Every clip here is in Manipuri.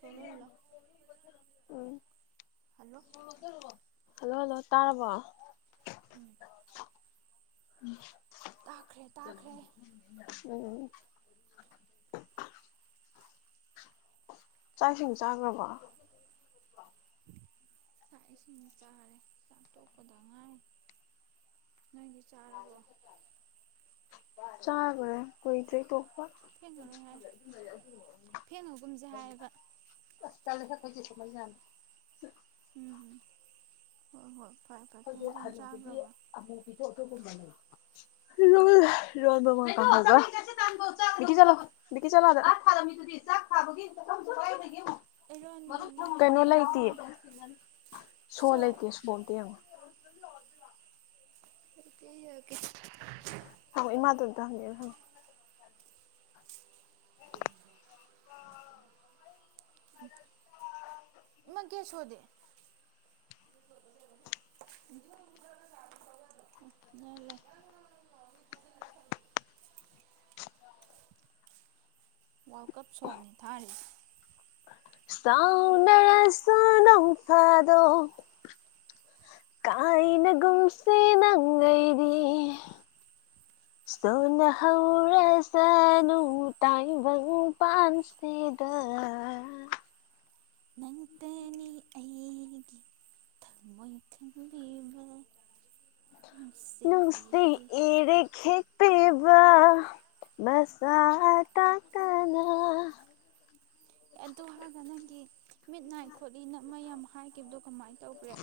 ꯁꯣꯂꯣꯜꯂꯣ ꯎꯝ ꯍꯜꯂꯣ ꯁꯣ ꯂꯣꯟꯖꯜꯂꯨꯔꯣ ꯍꯜꯂꯣ ꯍꯜꯂꯣ ꯇꯥꯔꯕꯣ ꯎꯝ ꯇꯥꯈ꯭ꯔꯦ [inaudible] ꯇꯥꯈ꯭ꯔꯦ ꯎꯝ ꯆꯥꯛ ꯏꯁꯤꯡ ꯆꯥꯈ꯭ꯔꯕꯣ ꯆꯥꯛ ꯏꯁꯤꯡ ꯆꯥꯔꯦ ꯆꯥꯛ ꯇꯣꯛꯄꯗ ꯉꯥꯏꯔꯤ [inaudible] ꯆꯥꯛ ꯀꯨꯢꯗ꯭ꯔꯤ ꯇꯣꯛꯄ ꯐꯦꯡꯉꯔꯣꯏ ꯍꯥꯏ ꯐꯦꯡꯉꯒꯨꯝꯁꯦ ꯍꯥꯏꯌꯦꯕ ꯃꯖ ꯎꯝ ꯍꯣ ꯍꯣꯏ ꯐꯔꯦ ꯐꯔꯦ ꯀꯩ ꯑꯩꯈꯣꯏꯒꯤ ꯏꯟꯖꯥꯡ ꯍꯅꯨꯕꯤꯒꯤ ꯆꯥꯈ꯭ꯔꯕ ꯑꯃꯨꯕꯤꯗꯣ ꯂꯣꯜ ꯏꯔꯣꯟꯕꯒ ꯀꯥꯡꯍꯧꯒ ꯅꯤꯛꯀꯤ ꯆꯠꯂꯣ ꯅꯤꯛꯀꯤ ꯆꯠꯂꯣ ꯑꯥꯗ ꯆꯥꯛ ꯊꯥꯔꯝꯃꯤꯗꯨꯗꯤ ꯆꯥꯛ ꯊꯥꯕꯒꯤ ꯄꯨꯈꯝꯗꯣ ꯀꯥꯢ ꯂꯩ ꯏꯔꯣꯟꯕ ꯑꯃ [inaudible] ꯀꯩꯅꯣ ꯀꯥꯡꯍꯧ ꯂꯩꯇꯤꯌꯦ ꯑꯃ ꯁꯣ ꯂꯩꯇꯦ ꯁꯣ ꯑꯝꯇ ꯌꯦꯡꯉꯣ ꯇꯨꯕꯤꯔꯒꯦ [unintelligible] ꯑꯧ ꯢꯃꯥꯗꯣ ꯑꯝꯇ ꯍꯪꯒꯦ ꯍꯪꯉꯣ ꯃꯥ ꯒꯦꯠ ꯁꯣꯗꯤ [inaudible] ꯋꯥꯔꯜ ꯀꯞ ꯁꯣꯡꯅꯤ ꯊꯥꯔꯤꯖꯦ ꯁꯥꯎꯅꯔꯁꯨ ꯅꯣꯡ ꯎꯨꯡꯐꯥꯗꯣꯛ ꯀꯥꯏꯅꯒꯨꯝꯁꯦ ꯅꯪ ꯑꯩꯗꯤ ꯁꯣꯟꯅꯍꯧꯔꯁꯅꯨ ꯇꯥꯏꯕꯪ ꯄꯥꯟꯁꯤꯗ ꯅꯪ ꯒꯤ ꯑꯩꯒꯤ ꯊꯃꯣꯢ ꯈꯪꯕꯤꯕ ꯅꯨꯡꯁꯤ ꯅꯨꯡꯁꯤꯔꯦ ꯢꯔꯤꯛꯁꯦ ꯄꯤꯕ ꯃꯁꯥ ꯇꯥ ꯇꯅꯥ ꯑꯗꯨ ꯍꯥꯏꯒ ꯅꯪꯒꯤ ꯃꯤꯠ ꯅꯥꯏ ꯈꯣꯠꯂꯤ ꯅ ꯃꯥ ꯌꯥꯝ ꯍꯥꯏꯈꯤꯕꯗꯣ ꯀꯃꯥꯏꯟ ꯇꯧꯈ꯭ꯔꯦ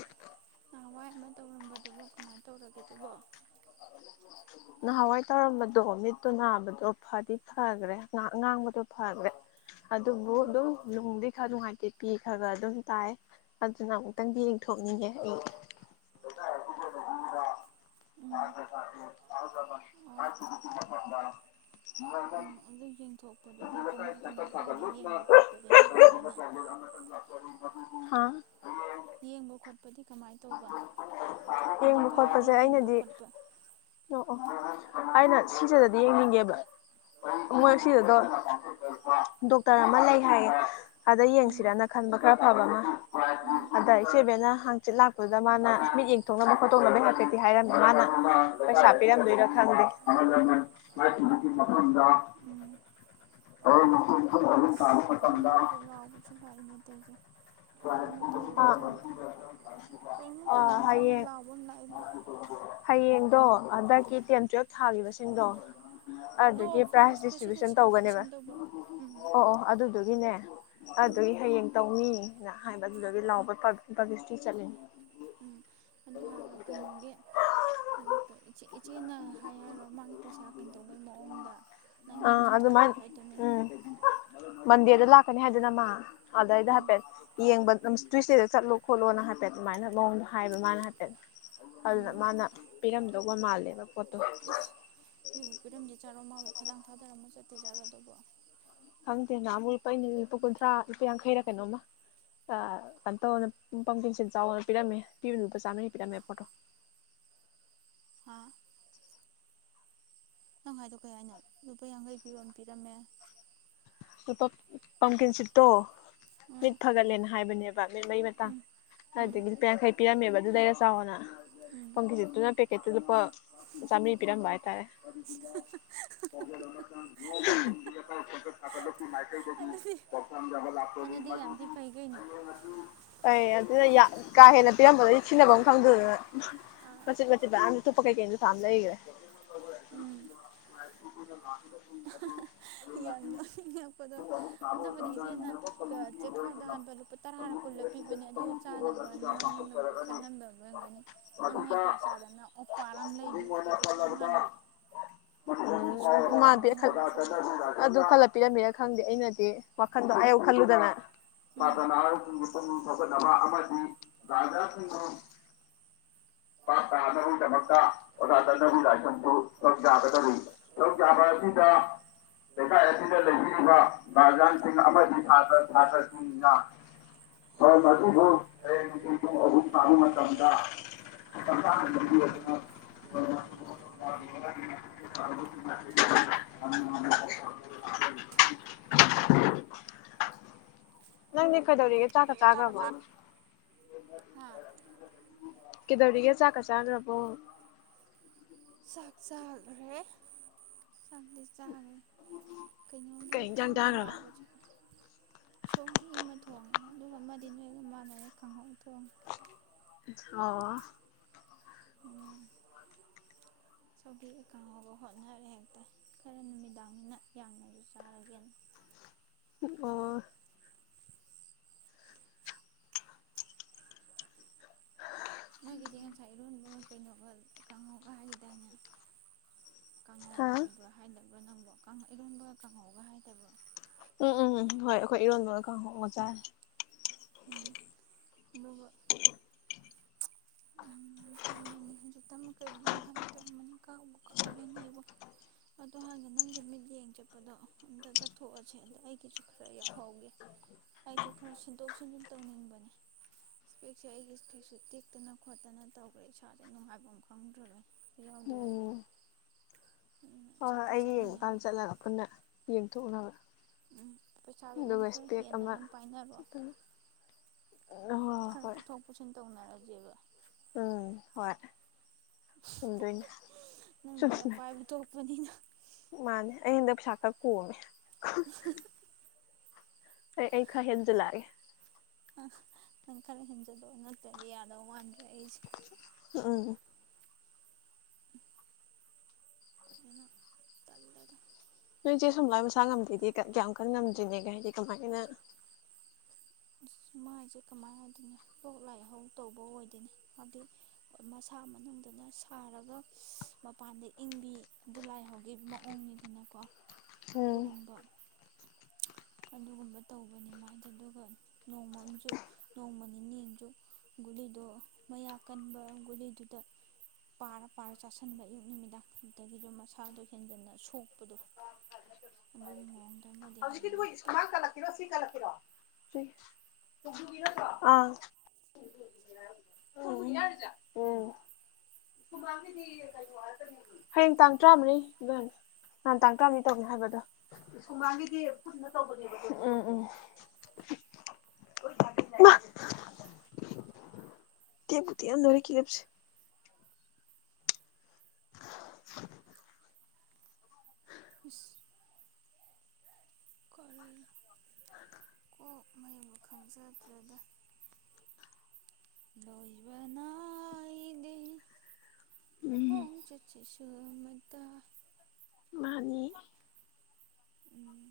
ꯅꯍꯥꯟꯋꯥꯏ ꯑꯃꯥ ꯇꯧꯔꯝꯕꯗꯨꯕꯨ ꯀꯃꯥꯏꯅ ꯇꯧꯔꯒꯦꯗꯨꯕꯣ ꯅꯍꯥꯟꯋꯥꯏ ꯇꯧꯔꯝꯕꯗꯣ ꯃꯤꯠꯇꯣ ꯅꯥꯕꯗꯣ ꯐꯗꯤ ꯐꯈ꯭ꯔꯦ ꯉꯥꯡ ꯉꯥꯡꯕꯗꯣ ꯐꯈ꯭ꯔꯦ ꯑꯗꯨꯕꯨ ꯑꯗꯨꯝ ꯅꯨꯡꯗꯤ ꯈꯥꯔꯥ ꯑꯗꯨꯝ ꯅꯨꯡꯉꯥꯏ ꯇꯤ ꯄꯤ ꯈꯔꯥ ꯈꯔꯥ ꯑꯗꯨꯝ ꯇꯥꯏ ꯑꯗꯨꯅ ꯑꯃꯨꯛꯇꯪꯗꯤ ꯌꯦꯡꯊꯣꯛꯅꯤꯡꯉꯦ ꯑꯩ ꯎꯝ ꯁꯇ꯭ꯔꯥ ꯁꯇ꯭ꯔꯤ ꯑꯥꯍꯟ ꯂꯥꯃꯟ ꯑꯣ ꯈꯋꯥꯢ ꯈꯤꯕꯤꯛꯀꯤ ꯃꯐꯝꯗ ꯅꯤꯡꯉꯣꯝꯕꯝ ꯎꯝ ꯑꯗꯨ ꯌꯦꯡꯊꯣꯛꯄꯗꯨꯗꯤ ꯀꯨꯟꯖꯥ ꯂꯩꯀꯥꯢ ꯀꯃꯥꯏ ꯁꯦꯝꯒꯠ ꯀꯃꯥꯏ ꯁꯥꯒꯠ ꯀꯥꯏꯗ ꯂꯨꯞꯅ ꯌꯦꯡꯕ ꯈꯣꯠꯄꯗꯤ ꯅꯣꯏ ꯀꯩꯒꯨꯝꯕ ꯀꯃꯥꯏꯅ ꯄꯥꯎꯖꯦꯜ ꯑꯃꯥ ꯂꯥꯛꯆꯥꯥꯔꯤ ꯃꯗꯨ [inaudible] ꯍꯥꯥ ꯌꯦꯡꯕ ꯈꯣꯠꯄꯗꯤ ꯀꯃꯥꯏꯅ ꯇꯧꯕ ꯍꯥꯏꯕꯗꯤ ꯌꯦꯡꯕ ꯀꯔꯥꯏꯗ ꯈꯣꯠꯄꯁꯦ ꯌꯦꯡꯕ ꯑꯩꯅꯗꯤ ꯈꯣꯠꯄ ꯑꯣ ꯑꯣ ꯑꯩꯅ ꯁꯤꯖꯥꯗꯗꯤ ꯌꯦꯡꯍꯟꯒꯦꯕ ꯃꯣꯏ ꯎꯝ ꯁꯤꯖꯥꯗꯣ ꯗꯣꯛꯇꯔ ꯑꯃꯥ ꯂꯩ ꯍꯥꯏꯌꯦ ꯑꯗꯥ ꯎꯝ ꯌꯦꯡꯁꯤꯔꯅ ꯈꯟꯕ ꯈꯔꯥ ꯐꯕ ꯑꯃꯥ ꯎꯝ ꯑꯗꯥ ꯏꯆꯦꯕꯦꯅ ꯍꯪ ꯁꯤꯠ ꯂꯥꯛꯄꯗꯨꯗ ꯃꯥꯅ ꯃꯤꯠ ꯌꯦꯡꯊꯣꯛꯅꯕ ꯈꯣꯠꯇꯣꯛꯅꯕꯩ ꯍꯥꯏꯐꯦꯠꯇꯤ ꯍꯥꯏꯔꯝꯃꯤ ꯃꯥꯅ ꯄꯩꯁꯥ ꯎꯝ ꯄꯤꯔꯝꯗꯣꯏꯔꯥ ꯈꯪꯗꯦ ꯃꯥꯢ ꯇꯨꯕꯤꯛꯀꯤ ꯃꯐꯝꯗ ꯎꯝ ꯍꯨꯔꯦꯟ ꯄꯨꯡ ꯑꯍꯨꯝ ꯑꯁ ꯇꯥꯕ ꯃꯥꯊꯝꯗ [inaudible] ꯀꯩꯅꯣꯝꯃꯁꯨ ꯂꯥꯎꯕꯁꯨ ꯂꯥꯛꯏꯅꯦ ꯇꯧꯔꯤꯁꯦ ꯀꯔꯤꯃꯨꯛ ꯑꯥ ꯇꯧꯔꯕꯖꯥꯠꯅꯣ ꯀꯔꯤꯃꯨꯛ ꯑꯥ ꯇꯧꯔꯕꯖꯥꯠꯅꯣ ꯍꯌꯦꯡ ꯂꯥꯎꯕ ꯑꯃ ꯂꯥꯛꯏꯕ ꯍꯌꯦꯡ ꯇꯣ ꯍꯟꯗꯛꯀꯤ ꯇꯦꯟ ꯇꯨꯋ꯭ꯜꯞ ꯊꯥꯈꯤꯕꯁꯦ ꯁꯤꯡꯗꯣ ꯑꯗꯨꯒꯤ ꯑꯣ ꯄ꯭ꯔꯥꯏꯖ ꯗꯤꯁꯇ꯭ꯔꯤꯕ꯭ꯌꯨꯁꯟ ꯇꯧꯒꯅꯦꯕ ꯐꯦꯁꯤꯂꯤꯇꯦꯁꯟ ꯇꯧꯕ ꯎꯝ ꯑꯣ ꯑꯣ ꯑꯗꯨꯗꯨꯒꯤꯅꯦ ꯑꯗꯨꯒꯤ ꯍꯌꯦꯡ ꯇꯧꯅꯤ ꯅ ꯍꯥꯏꯕ ꯑꯗꯨꯗꯒꯤ ꯂꯥꯎꯕ ꯄꯨꯞ ꯄꯨꯞꯕ꯭ꯂꯤꯁꯇꯤ ꯆꯠꯂꯤꯅꯤ ꯎꯝ ꯑꯗꯨ ꯍꯥꯢꯔꯒ ꯀꯩꯅꯣꯒꯤ ꯑꯅꯨꯞꯄ ꯢꯆꯦ ꯢꯠ ꯏꯆꯦꯅ ꯍꯥꯏ ꯍꯥꯏꯔꯣ ꯃꯥꯒꯤ ꯄꯩꯁꯥ ꯀꯩꯇꯧꯕꯩ ꯃꯑꯣꯡꯗ ꯅꯪ ꯌꯦꯡ ꯑꯥ ꯆꯠꯊꯣꯛꯑꯦ ꯑꯗꯨꯃꯥꯢ ꯍꯥꯏ ꯍꯥꯏꯗꯃꯤ ꯎꯝ ꯃꯟꯗꯦꯗ ꯂꯥꯛ ꯐꯅꯤ ꯍꯥꯏꯗꯅ ꯃꯥ ꯑꯗꯩꯗ ꯎꯝ ꯍꯥꯏꯄꯦꯠ ꯌꯦꯡꯕ ꯑꯝ ꯇ꯭ꯋꯤꯁꯗꯦꯗ ꯆꯠꯂꯣ ꯈꯣꯠꯂꯣꯅ ꯍꯥꯏꯐꯦꯠ ꯑꯗꯨꯃꯥꯏꯅ ꯃꯑꯣꯡꯗꯣ ꯍꯥꯏꯕ ꯃꯥꯅ ꯍꯥꯏꯐꯦꯠ ꯑꯗꯨꯅ ꯃꯥꯅ ꯄꯤꯔꯝꯗꯧꯕ ꯃꯥꯜꯂꯦꯕ ꯄꯣꯠꯇꯣ ꯢꯁ ꯄꯤꯕꯨ ꯄꯤꯔꯝꯗꯣꯢꯖꯥꯠꯂꯣ ꯃꯥꯕꯨ ꯈꯥꯗꯥꯥꯡ ꯊꯥ ꯂꯨꯝꯃꯥ ꯆꯠꯇꯣꯢꯖꯠꯂꯣ ꯑꯗꯨꯕꯣ ꯈꯪꯗꯦ ꯅꯍꯥꯟꯃꯨꯛ ꯂꯨꯄꯥ ꯑꯩꯅ ꯂꯨꯄꯥ ꯀꯨꯟꯊ꯭ꯔꯥ ꯂꯨꯄꯥ ꯌꯥꯡꯈꯩꯔ ꯀꯩꯅꯣꯝꯃ ꯑꯥ ꯀꯩꯅꯣ ꯇꯧꯋꯣꯅ ꯄꯝꯀꯤꯟꯁꯤꯠ ꯆꯥꯎꯣꯅ ꯄꯤꯔꯝꯃꯦ ꯄꯤꯕꯅ ꯂꯨꯄꯥ ꯆꯥꯃꯔꯤ ꯄꯤꯔꯝꯃꯦ ꯄꯣꯠꯇꯣ ꯍꯥ ꯅꯪ ꯍꯥꯏꯗꯣ ꯀꯩ ꯍꯥꯏꯅꯣ ꯂꯨꯄꯥ ꯌꯥꯡꯈꯩ ꯄꯤꯔꯣꯅ ꯄꯤꯔꯝꯃꯦ ꯂꯨꯄꯥ ꯄꯝꯀꯤꯟꯁꯤꯠꯇꯣ ꯎꯝ ꯃꯤꯠ ꯐꯒꯠꯂꯦꯅ ꯍꯥꯏꯕꯅꯦꯕ ꯕ ꯃꯤꯠ ꯃꯔꯤ ꯃꯇꯥ ꯎꯝ ꯎꯝ ꯍꯥꯏꯗꯤ ꯂꯨꯄꯥ ꯌꯥꯡꯈꯩ ꯄꯤꯔꯝꯃꯦꯕ ꯑꯗꯨ ꯂꯩꯔ ꯆꯥ ꯆꯥꯎꯅ ꯎꯝ ꯄꯝꯀꯤꯟꯁꯤꯠꯇꯨꯅ ꯄꯦꯛꯀꯦꯠ ꯂꯨꯄꯥ ꯆꯥꯝꯃꯔꯤ ꯄꯤꯔꯝꯕ ꯍꯥꯏꯇꯥꯔꯦ [unintelligible] ꯁꯥꯇ꯭ꯔꯥ ꯂꯨꯞꯀꯤ ꯃꯥꯏꯀꯩꯗꯒꯤ ꯑꯗꯨꯗꯤ ꯄꯥꯎꯊꯥꯡꯖꯕ ꯂꯥꯛꯆꯔꯤ ꯑꯗꯨꯗꯤ ꯌꯥꯝ ꯊꯤ ꯃꯗꯨꯗꯤ ꯐꯩ ꯀꯩꯅꯣ ꯍꯌꯦꯡ ꯑꯁꯤ [unintelligible] ꯀꯥ ꯍꯦꯟꯅ ꯄꯤꯔꯝꯕꯗ ꯁꯤꯅꯕꯝ ꯈꯪꯗꯗꯅ ꯑ ꯃꯆꯤꯠ ꯃꯆꯤꯠ ꯕꯌꯥꯝꯁꯨ ꯊꯨꯄꯄ ꯀꯥꯩ ꯀꯩꯅꯣ ꯌꯥꯝ ꯂꯩꯒ꯭ꯔꯦ ꯎꯝ [unintelligible] ꯌꯥꯝꯅ ꯍꯦꯛꯄꯗꯥ ꯁꯥꯕ ꯑꯗꯨꯕꯨꯗꯤ ꯃꯇꯝꯗ ꯏꯆꯦꯅ ꯃꯦꯝꯕꯔ ꯀ ꯀꯝꯃꯨꯅꯤꯇꯤ ꯍꯣꯜꯒꯤ ꯆꯦꯛꯈꯥꯎꯗ ꯍꯥꯟꯕ ꯂꯨꯄꯥ ꯇꯔꯥꯔ ꯀꯝꯃꯨꯅꯤꯇꯤ ꯀꯨꯜꯂ ꯑꯁꯤꯗ ꯄꯤꯕꯅꯦ ꯑꯗꯨ ꯀꯝꯃꯨꯅꯤꯇꯤ ꯍꯣꯜ ꯆꯥꯅꯕ ꯑꯁꯤꯗ ꯅꯪꯉꯣꯟꯗꯕꯨ ꯄꯥꯡꯊꯣꯛꯆꯔꯒꯅꯤ ꯈꯟꯍꯟꯕ ꯉꯝꯒꯅꯤ ꯅꯪꯅ ꯃꯁꯤꯗ ꯍꯩꯄꯥ ꯆꯥꯗꯅ ꯑꯣꯄꯥꯔ ꯑꯃ ꯂꯩꯕꯤ ꯃꯤꯡ ꯑꯣꯏꯅ ꯄꯦꯀꯦꯠ ꯃꯌꯥꯝ ꯄꯜꯂꯕꯗ ꯍꯥꯟꯕꯤ ꯑꯗꯨꯒꯤ ꯁꯣꯏꯕ ꯎꯝ ꯃꯥ ꯑꯣꯔꯝꯃꯅꯤ ꯑꯗꯨ ꯈꯂ ꯄꯤꯔꯝꯃꯦꯔ ꯈꯪꯗꯦ ꯑꯩꯅꯗꯤ ꯋꯥꯈꯟꯗꯣ ꯑꯌꯧ ꯈꯜꯂꯨꯗꯅ ꯎꯝ ꯄꯇꯅ ꯄꯨꯛꯅꯤꯡ ꯊꯧꯒꯠꯅꯕ ꯑꯃ ꯒꯤ ꯒꯥꯔꯖꯤꯌꯥꯟꯕꯨ ꯄꯥꯛ ꯇꯥꯅꯕꯒꯤꯗꯃꯛꯇ ꯑꯣꯖꯥ ꯘꯥꯅꯕꯤꯔ ꯂꯥꯢꯁ꯭ꯔꯝꯕꯨ ꯁꯔꯨꯛ ꯌꯥꯒꯗꯧꯅꯤ ꯁꯔꯨꯛ ꯌꯥꯕ ꯑꯁꯤꯗ ꯂꯩ ꯑꯁꯤꯗ ꯂꯩꯕꯤꯔꯤꯕ ꯒꯥꯔꯖꯤꯌꯥꯟꯁꯤꯡ ꯑꯃꯗꯤ ꯁꯥꯇ꯭ꯔ ꯁꯥꯇ꯭ꯔꯁꯤꯡꯅ ꯊꯧꯔꯝ ꯑꯗꯨꯕꯨ ꯍꯌꯦꯡ ꯅꯨꯡꯊꯤꯟ ꯄꯨꯡ ꯑꯍꯨꯝ ꯇꯥꯕ ꯃꯇꯝꯗ ꯃꯇꯝ ꯆꯥꯅ ꯂꯦꯡꯕꯤꯔꯛꯇꯨꯅ [unintelligible] [unintelligible] ꯅꯪꯗꯤ ꯀꯩꯗꯧꯔꯤꯒꯦ ꯆꯥꯛ ꯆꯥꯈ꯭ꯔꯕ ꯍꯥ ꯀꯩꯗꯧꯔꯤꯒꯦ ꯆꯥꯛ ꯆꯥꯛ ꯆꯥꯗ꯭ꯔꯕꯣ ꯆꯥꯛ ꯆꯥꯈ꯭ꯔꯦ ꯆꯥꯛꯇꯤ ꯆꯥꯈ꯭ꯔꯦ ꯀꯩꯅꯣꯒꯤ ꯀꯩ ꯏꯟꯖꯥꯡ ꯀꯟꯅ ꯆꯥꯈ꯭ꯔꯕ ꯂꯥꯎꯕꯁ ꯁꯣꯒ꯭ꯔꯤ ꯑꯃ ꯊꯣꯡꯉꯦ ꯑꯗꯨꯒ ꯑꯃꯗꯤ ꯅꯣꯏꯒ ꯃꯥꯅꯔꯦ ꯈꯪꯍꯧ ꯊꯣꯡꯉꯦ ꯑꯣ ꯎꯝ ꯁꯧꯒꯤꯒ ꯀꯥꯡꯍꯧꯒ ꯍꯣꯠꯅꯔꯦ ꯍꯦꯛꯇ ꯈꯔ ꯅꯨꯃꯤꯗꯥꯡꯅꯤꯅ ꯌꯥꯝꯅꯖꯨ ꯆꯥꯔꯒꯦꯅ ꯑꯣ ꯑꯣ ꯅꯣꯏꯒꯤꯗꯤ ꯉꯁꯥꯏ ꯏꯔꯣꯟꯕ ꯀꯩꯅꯣꯒ ꯀꯥꯡꯍꯧꯒ ꯍꯥꯏꯒꯤꯗꯥꯏꯅꯦ ꯀꯥꯡꯪꯍꯧ ꯍꯥ ꯍꯥꯏꯕ꯭ꯔꯣ ꯍꯥꯏꯗꯕ ꯅꯪꯕꯣ ꯀꯥꯡ ꯏꯔꯣꯟꯕꯒ ꯀꯥꯡꯍꯧꯒ ꯍꯥꯏꯗꯕ꯭ꯔꯣ ꯎꯝ ꯎꯝ ꯎꯝ ꯍꯣꯏ ꯑꯩꯈꯣꯏ ꯏꯔꯣꯟꯕ ꯀꯥꯡ ꯍꯧꯒ ꯆꯥꯔꯦ ꯎꯝ ꯅꯨꯡ ꯀꯩꯅꯣ ꯍꯧꯖꯤꯛꯇꯃꯛ ꯀꯔꯤꯅꯣꯝ ꯍꯥꯏꯒꯦ ꯇꯧꯔꯝꯃꯅꯤ ꯀꯥꯎ ꯀꯥꯎꯍꯧꯔꯦꯅꯦ ꯑꯩꯕꯨ ꯑꯗꯨ ꯍꯥꯟꯅ ꯅꯪꯒꯤ ꯃꯤꯠ ꯌꯦꯡ ꯆꯠꯄꯗꯣ ꯑꯝꯇ ꯆꯠꯊꯣꯛꯑꯁꯦ ꯑꯗꯣ ꯑꯩꯒꯤꯖꯨ ꯈꯔ ꯌꯥꯎꯍꯧꯒꯦ ꯑꯩꯖꯨ ꯈꯔ ꯁꯤꯟꯇꯣꯛ ꯁꯤꯟꯖꯤꯟ ꯇꯧꯅꯤꯡꯕꯅꯦ ꯁ꯭ꯄꯦꯛꯁꯦ ꯑꯩꯒꯤ ꯁ꯭ꯄꯦꯛꯁꯨ ꯇꯦꯛꯇꯅ ꯈꯣꯠꯇꯅ ꯇꯧꯒ꯭ꯔꯦ ꯏꯁꯥꯖꯦ ꯅꯨꯡꯉꯥꯏꯕꯝ ꯈꯪꯗ꯭ꯔꯕꯅꯦ ꯑꯣ ꯑꯣ ꯎꯝ ꯍꯣꯏ ꯍꯣꯏ ꯆꯠꯇꯤ ꯑꯩꯒꯤ ꯆꯠꯅꯤꯡꯉꯤꯕꯅꯤ ꯌꯦꯡꯉꯀꯥꯟꯗ ꯆꯠꯂꯒ ꯄꯨꯟꯅ ꯌꯦꯡꯊꯣꯛꯅꯕ ꯎꯝ ꯄꯩꯁꯥꯗꯣ ꯅꯪ ꯑꯗꯨꯒ ꯈꯔ ꯏꯁꯄꯦꯛ ꯍꯦꯟꯅ ꯑꯃ ꯑꯗꯨꯝ ꯄꯥꯏꯅꯔꯣ ꯍꯣꯏ ꯍꯣꯏ ꯈꯔ ꯍꯣꯏ ꯄꯨꯊꯣꯛ ꯄꯨꯁꯤꯟ ꯇꯧꯅꯔ ꯒꯦꯕ ꯎꯝ ꯍꯣꯏ ꯆꯨꯝꯗꯣꯏꯅꯦ ꯆ ꯅꯪꯅ ꯁ ꯈꯔ ꯄꯥꯏꯕ ꯊꯣꯛꯄꯅꯤꯅ ꯃꯥꯅꯦ ꯑꯩ ꯍꯟꯗꯛ ꯄꯩꯁꯥ [unintelligible] [inaudible] ꯑꯩ ꯑꯩ ꯈ ꯍꯦꯟꯖꯟ ꯂꯥꯛꯑꯒꯦ ꯑ ꯅꯪ ꯈꯔ ꯍꯦꯟꯖꯤꯟꯂꯣ ꯅꯠꯇ꯭ꯔꯗꯤ ꯌꯥꯗꯧ ꯃꯥꯟꯗ꯭ꯔꯦ ꯑꯩꯁꯦ ꯎꯝ ꯖꯅ ꯇꯜꯂꯦꯗ ꯅꯣꯏꯁꯦ ꯁꯨꯝꯒꯥꯟ ꯃꯁꯥ ꯉꯝꯗꯦꯗꯤ ꯀ ꯀꯌꯥꯝ ꯀꯟ ꯉꯝꯗ꯭ꯔꯤꯅꯦꯒ ꯍꯥꯏꯗꯤ ꯀꯃꯥꯏꯅ ꯑ ꯃꯥꯏꯁꯦ ꯀꯃꯥꯏ ꯍꯥꯏꯗꯣꯏꯅꯣ ꯂꯣꯛ ꯂꯥꯏꯍꯧ ꯇꯧꯕ ꯑꯣꯏꯗꯣꯏꯅꯦ ꯍꯥꯏꯗꯤ ꯃꯁꯥ ꯃꯅꯨꯡꯗꯅ ꯁꯥꯔꯒ ꯏ꯭ꯁ ꯃꯄꯥꯟꯗ ꯏꯪꯕꯤ ꯗꯨ ꯂꯥꯏꯍꯧꯒꯤ ꯃꯑꯣꯡꯅꯤꯗꯅꯀꯣ ꯎꯝ ꯑꯗꯨꯒꯨꯝꯕ ꯑꯗꯨꯒꯨꯝꯕ ꯇꯧꯕꯅꯤ ꯃꯥꯏꯖꯦ ꯑꯗꯨꯒ ꯅꯣꯡꯃꯝꯁꯨ ꯅꯣꯡꯃ ꯅꯤꯅꯦ ꯑꯝꯁꯨ ꯒꯨꯂꯤꯗꯣ ꯃꯌꯥꯛ ꯀꯟꯕ ꯒꯨꯂꯤꯗꯨꯗ ꯄꯥꯔ ꯄꯥꯔ ꯆꯥꯥꯁꯟꯕ ꯑꯌꯨꯛ ꯅꯨꯃꯤꯗꯥꯡ ꯑꯗꯨꯗꯒꯤꯁꯨ ꯃꯁꯥꯗꯣ ꯍꯦꯟꯖꯟꯅ ꯁꯣꯛꯄꯗꯣ ꯑꯗꯨꯒꯤ ꯃꯑꯣꯡ ꯍꯧꯖꯤꯛꯀꯤ ꯗꯨꯕꯨ ꯁꯀ [unintelligible] ꯍꯤꯃꯥ ꯇꯦꯛꯄꯨ ꯇꯦꯛꯑꯝꯗꯣꯔꯦ ꯀꯂꯤꯞ ꯁꯤ [inaudible] ꯏꯁ ꯀꯔꯤꯅꯣ ꯀꯣꯛ ꯃꯌꯨꯝ ꯈꯪꯖ꯭ꯔꯗꯦꯗ ꯂꯣꯏꯕ ꯅꯥꯏꯗꯦ ꯎꯝ ꯈꯣꯡꯆꯠꯁꯤꯁꯨ ꯑꯃꯇ ꯃꯥꯅꯤ ꯎꯝ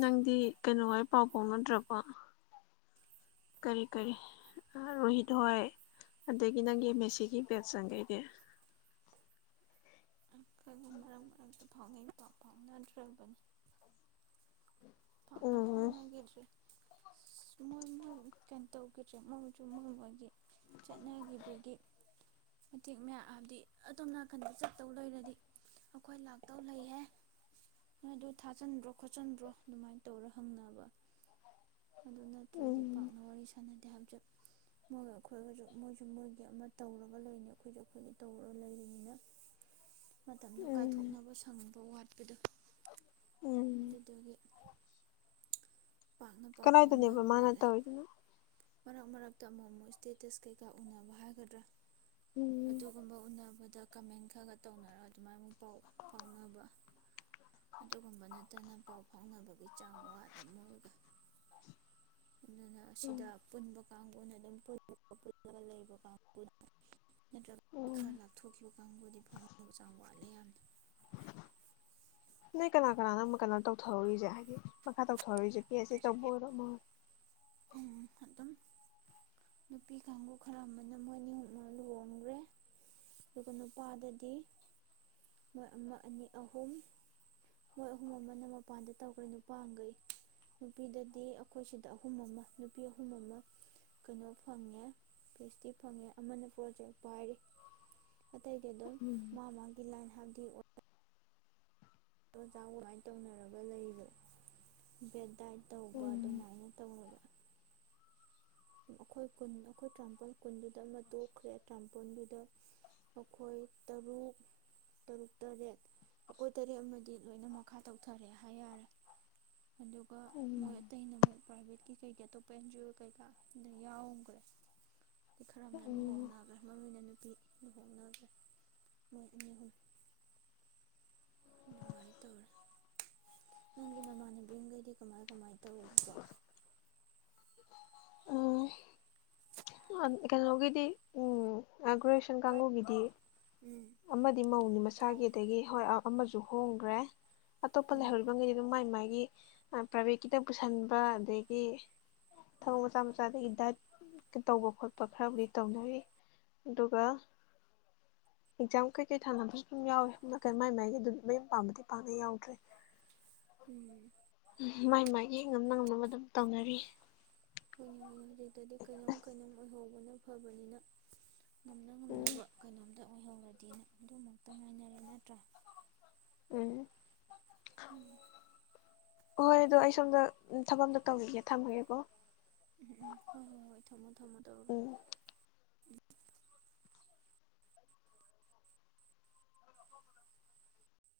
ꯅꯪꯗꯤ ꯀꯩꯅꯣ ꯍꯣꯏ ꯄꯥꯎ ꯐꯥꯎꯅꯗ꯭ꯔꯕꯣ ꯀꯔꯤ ꯀꯔꯤ ꯑꯥ ꯔꯣꯍꯤꯠ ꯍꯣꯏ ꯑꯗꯒꯤ ꯅꯪꯒꯤ ꯃꯦꯁꯤꯒꯤ ꯕꯦꯠꯁ ꯆꯪꯒꯩꯗꯤ [unintelligible] ꯄꯥꯛꯅ ꯎꯝ ꯐꯥꯎꯅꯒꯤꯗ꯭ꯔꯦ ꯁ ꯃꯣꯏ ꯃꯣꯏ ꯒꯗ ꯀꯩꯅꯣ ꯇꯧꯈꯤꯗ꯭ꯔꯦ ꯃꯣꯏꯁꯨ ꯃꯣꯏ ꯃꯣꯏꯒꯤ ꯆꯠꯅꯒꯤꯕꯒꯤ ꯃꯇꯦꯛ ꯃꯌꯥꯝ ꯍꯥꯏꯕꯗꯤ ꯑꯗꯣꯝ ꯅꯥꯀꯟꯗ ꯆꯠꯇꯧ ꯂꯩꯔꯗꯤ ꯑꯩꯈꯣꯏ ꯂꯥꯛꯇꯧ ꯂꯩꯍꯦ ꯅꯣꯏ ꯑꯗꯨ ꯊꯥꯖꯟꯕ꯭ꯔꯣ ꯈꯣꯠꯆꯟꯕ꯭ꯔꯣ ꯑꯗꯨꯃꯥꯏꯅ ꯇꯧꯔ ꯍꯪꯅꯕ [unintelligible] ꯃꯣꯏꯒ ꯎꯝ ꯑꯩꯈꯣꯏꯒꯁꯨ ꯃꯣꯏꯁꯨ ꯃꯣꯏꯒꯤ ꯑꯃ ꯇꯧꯔꯒ ꯂꯩꯅꯤ ꯑꯩꯈꯣꯏꯁꯨ ꯑꯩꯈꯣꯏꯒꯤ ꯇꯧꯔꯒ ꯂꯩꯔꯤꯅꯤꯝꯅ ꯃꯇꯝꯗꯣ ꯎꯝ ꯀꯥꯏꯊꯣꯛꯅꯕ ꯁꯪꯕ ꯋꯥꯠ ꯑꯗꯨꯛ ꯎꯝ ꯑꯗꯨꯗꯨꯒꯤ ꯄꯥꯛꯅ ꯄꯥꯎ ꯀꯗꯥꯏꯗꯅꯦꯕ ꯐꯥꯎꯅꯕ ꯃꯥꯅ ꯋꯥꯠꯂꯦ ꯇꯧꯔꯤꯗꯨꯅ ꯃꯔꯛ ꯃꯔꯛꯇ ꯑꯃꯨꯛ ꯑꯃꯨꯛ ꯏꯁꯇꯦꯇꯁ ꯀꯩꯀꯥ ꯎꯅꯕ ꯍꯥꯏꯒꯗ꯭ꯔꯥ ꯎꯝ ꯑꯗꯨꯒꯨꯝꯕ ꯎꯅꯕꯗ ꯀꯃꯦꯟ ꯈꯔ ꯈꯔꯒ ꯇꯧꯅꯔꯒ ꯑꯗꯨꯃꯥꯏ ꯑꯃꯨꯛ ꯄꯥꯎ ꯐꯥꯎꯅꯕ ꯑꯗꯨꯒꯨꯝꯕ ꯅꯠꯇꯅ ꯄꯥꯎ ꯐꯥꯎꯅꯕꯒꯤ ꯆꯥꯡ ꯋꯥꯠꯂꯤ ꯃꯣꯏ ꯑꯗꯨꯅ ꯎꯝ ꯑꯁꯤꯗ ꯄꯨꯨꯟꯕ ꯀꯥꯡꯕꯨꯅ ꯑꯗꯨꯝ ꯄꯨꯜꯂꯒ ꯂꯩꯕ ꯀꯥꯡꯕꯨ ꯅꯠꯇ꯭ꯔꯒꯗꯤ ꯎꯝ ꯈꯔ ꯂꯥꯞꯊꯣꯛꯈꯤꯕ ꯀꯥꯡꯕꯨꯗꯤ ꯐꯥꯎꯅꯕꯒꯤ ꯆꯥꯡ ꯌꯥꯝ ꯋꯥꯠꯂꯤ ꯌꯥꯝ ꯅꯣꯏ ꯀꯅꯥ ꯀꯅꯥꯅꯪ ꯀꯩꯅꯣ ꯇꯧꯊꯍꯧꯔꯤꯁꯦ ꯍꯥꯏꯗꯤ ꯃꯈꯥ ꯇꯧꯊꯍꯧꯔꯤꯁꯦ ꯄꯤ ꯑꯩꯆ ꯗꯤ ꯇꯧꯕ ꯑꯣꯏꯔꯣ ꯑꯃ ꯎꯝ ꯑꯗꯨꯝ ꯅꯨꯄꯤ ꯀꯥꯡꯕꯨ ꯈꯔ ꯑꯃꯅ ꯃꯣꯏ ꯅꯤ ꯍꯨꯝꯃ ꯂꯨꯍꯣꯡꯈ꯭ꯔꯦ ꯑꯗꯨꯒ ꯅꯨꯄꯥꯗꯗꯤ ꯃꯣꯏ ꯑꯃ ꯑꯅꯤ ꯑꯍꯨꯝ ꯃꯣꯏ ꯑꯍꯨꯝ ꯑꯃꯅ ꯃꯄꯥꯟꯗ ꯇꯧꯈ꯭ꯔꯦ ꯅꯨꯄꯥꯒꯩ ꯅꯨꯄꯤꯗꯗꯤ ꯑꯩꯈꯣꯏ ꯁꯤꯗ ꯑꯍꯨꯝ ꯑꯃ ꯅꯨꯄꯤ ꯑꯍꯨꯝ ꯑꯃ ꯀꯩꯅꯣ ꯐꯪꯉꯦ ꯄꯤ ꯑꯩꯆ ꯗꯤ ꯐꯪꯉꯦ ꯑꯃꯅ ꯄ꯭ꯔꯣꯖꯦꯛ ꯄꯥꯏꯔꯤ ꯑꯇꯩꯗꯤ ꯑꯗꯨꯝ ꯎꯝ ꯃꯥ ꯃꯥꯒꯤ ꯂꯥꯏꯟ ꯍꯥꯏ ꯃꯤ ꯑꯣꯠ ꯑꯣꯖꯥ ꯃꯥꯏꯅ ꯇꯧꯅꯔꯒ ꯂꯩꯕ ꯕꯦꯠ ꯗꯥꯏꯠ ꯇꯧꯕ ꯎꯝ ꯑꯗꯨꯃꯥꯏꯅ ꯇꯧꯅꯕ ꯑꯩꯈꯣꯏ ꯀꯨꯟ ꯑꯩꯈꯣꯏ ꯇꯔꯥꯃꯥꯄꯜ ꯀꯨꯟꯗꯨꯗ ꯑꯃ ꯇꯣꯛꯈ꯭ꯔꯦ ꯇꯔꯥꯃꯥꯄꯜꯗꯨꯗ ꯑꯩꯈꯣꯏ ꯇꯔꯨꯛ ꯇꯔꯨꯛ ꯇꯔꯦꯠ ꯑꯩꯈꯣꯏ ꯇꯔꯦꯠ ꯑꯃꯗꯤ ꯂꯣꯏꯅ ꯃꯈꯥ ꯇꯧꯊꯔꯦ ꯍꯥꯏ ꯌꯥꯔꯦ ꯑꯗꯨꯒ ꯎꯝ ꯃꯣꯏ ꯑꯇꯩꯅ ꯑꯃꯨꯛ ꯄ꯭ꯔꯥꯏꯚꯦꯠꯀꯤ ꯀꯩꯒꯤ ꯑꯇꯣꯞꯄ ꯑꯦꯟ ꯖꯤ ꯑꯣ ꯀꯩꯀꯥ ꯌꯥꯎꯒ꯭ꯔꯦ ꯈꯔꯃꯅ ꯎꯝ ꯂꯨꯍꯣꯡꯅꯒ꯭ꯔꯦ ꯃꯔꯨ ꯑꯣꯏꯅ ꯅꯨꯄꯤ ꯅꯒꯦ ꯃꯣꯏ ꯑꯍꯨꯝ [unintelligible] ꯑꯗꯨꯃꯥꯏꯅ ꯇꯧꯔꯦ ꯅꯪꯒꯤ ꯅꯃꯥꯟꯅꯕꯤꯈꯩꯗꯤ ꯀꯃꯥꯏ ꯀꯃꯥꯏ ꯇꯧꯕ ꯑ ꯀꯩꯅꯣ ꯒꯤꯗꯤ ꯎꯝ ꯒ꯭ꯔꯦꯖꯨꯑꯦꯁꯟ ꯀꯥꯡꯕꯨꯒꯤꯗꯤ ꯎꯝ ꯑꯃꯗꯤ ꯃꯧꯅꯤ ꯃꯁꯥꯒꯤ ꯎꯝ ꯑꯗꯒꯤ ꯍꯣꯏ ꯑꯃꯁꯨ ꯍꯣꯡꯒ꯭ꯔꯦ ꯑꯇꯣꯞꯄ ꯂꯩꯍꯧꯔꯤꯕꯈꯩꯗꯤ ꯑꯗꯨꯝ ꯃꯥꯏ ꯃꯥꯏ ꯑꯗꯒꯤ ꯄ꯭ꯔꯥꯏꯚꯦꯠ ꯀꯤꯗ ꯄꯨꯁꯤꯟꯕ ꯑꯗꯒꯤ ꯊꯕꯛ ꯃꯆꯥ ꯃꯆꯥꯗꯒꯤ ꯗꯥꯏꯠ ꯇꯧꯕ ꯈꯣꯠꯄ ꯈꯔꯕꯨꯗꯤ ꯇꯧꯅꯔꯤ ꯑꯗꯨꯒ ꯑꯦꯛꯖꯥꯝ ꯀꯩꯀꯩ ꯊꯥꯅꯕꯁꯨ ꯑꯗꯨꯝ ꯌꯥꯎꯋꯤ ꯅꯥꯠꯇ꯭ꯔꯥꯒ ꯃꯥꯏ ꯃꯥꯏꯒꯤ ꯑꯗꯨꯝ ꯃꯌꯨꯝ ꯄꯥꯟꯕꯗꯤ ꯄꯥꯛꯅ ꯌꯥꯎꯗ꯭ꯔꯦ ꯎꯝ ꯃꯥꯏ ꯃꯥꯥꯏꯒꯤ ꯉꯝꯅ ꯉꯝꯅꯕ ꯑꯗꯨꯝ ꯇꯧꯅꯔꯤ ꯍꯣꯏ ꯍꯣꯏ ꯍꯧꯖꯤꯛꯇꯗꯤ ꯀꯩꯅꯣ ꯀꯩꯅꯣꯝ ꯑꯣꯏꯍꯧꯕꯅ ꯐꯕꯅꯤꯅ ꯎꯝ ꯉꯝꯅꯕ ꯀꯩꯅꯣꯝꯇ ꯑꯣꯏꯍꯧꯔꯗꯤꯅ ꯑꯗꯨꯃꯛꯇꯪ ꯉꯥꯏꯅꯔꯦ ꯅꯠꯇ꯭ꯔꯥ ꯎꯝ ꯎꯝ [inaudible] ꯍꯣꯏ ꯑꯗꯣ ꯑꯩ ꯁꯣꯝꯗ ꯊꯕꯛ ꯑꯝꯗ ꯇꯧꯒꯤꯒꯦ ꯊꯝꯃꯒꯦꯀꯣ ꯎꯝ ꯎꯝ ꯍꯣꯏ ꯍꯣꯏ ꯍꯣꯏ ꯊꯝꯃꯣ ꯊꯝꯃꯣ ꯇꯧꯔꯣ ꯎꯝ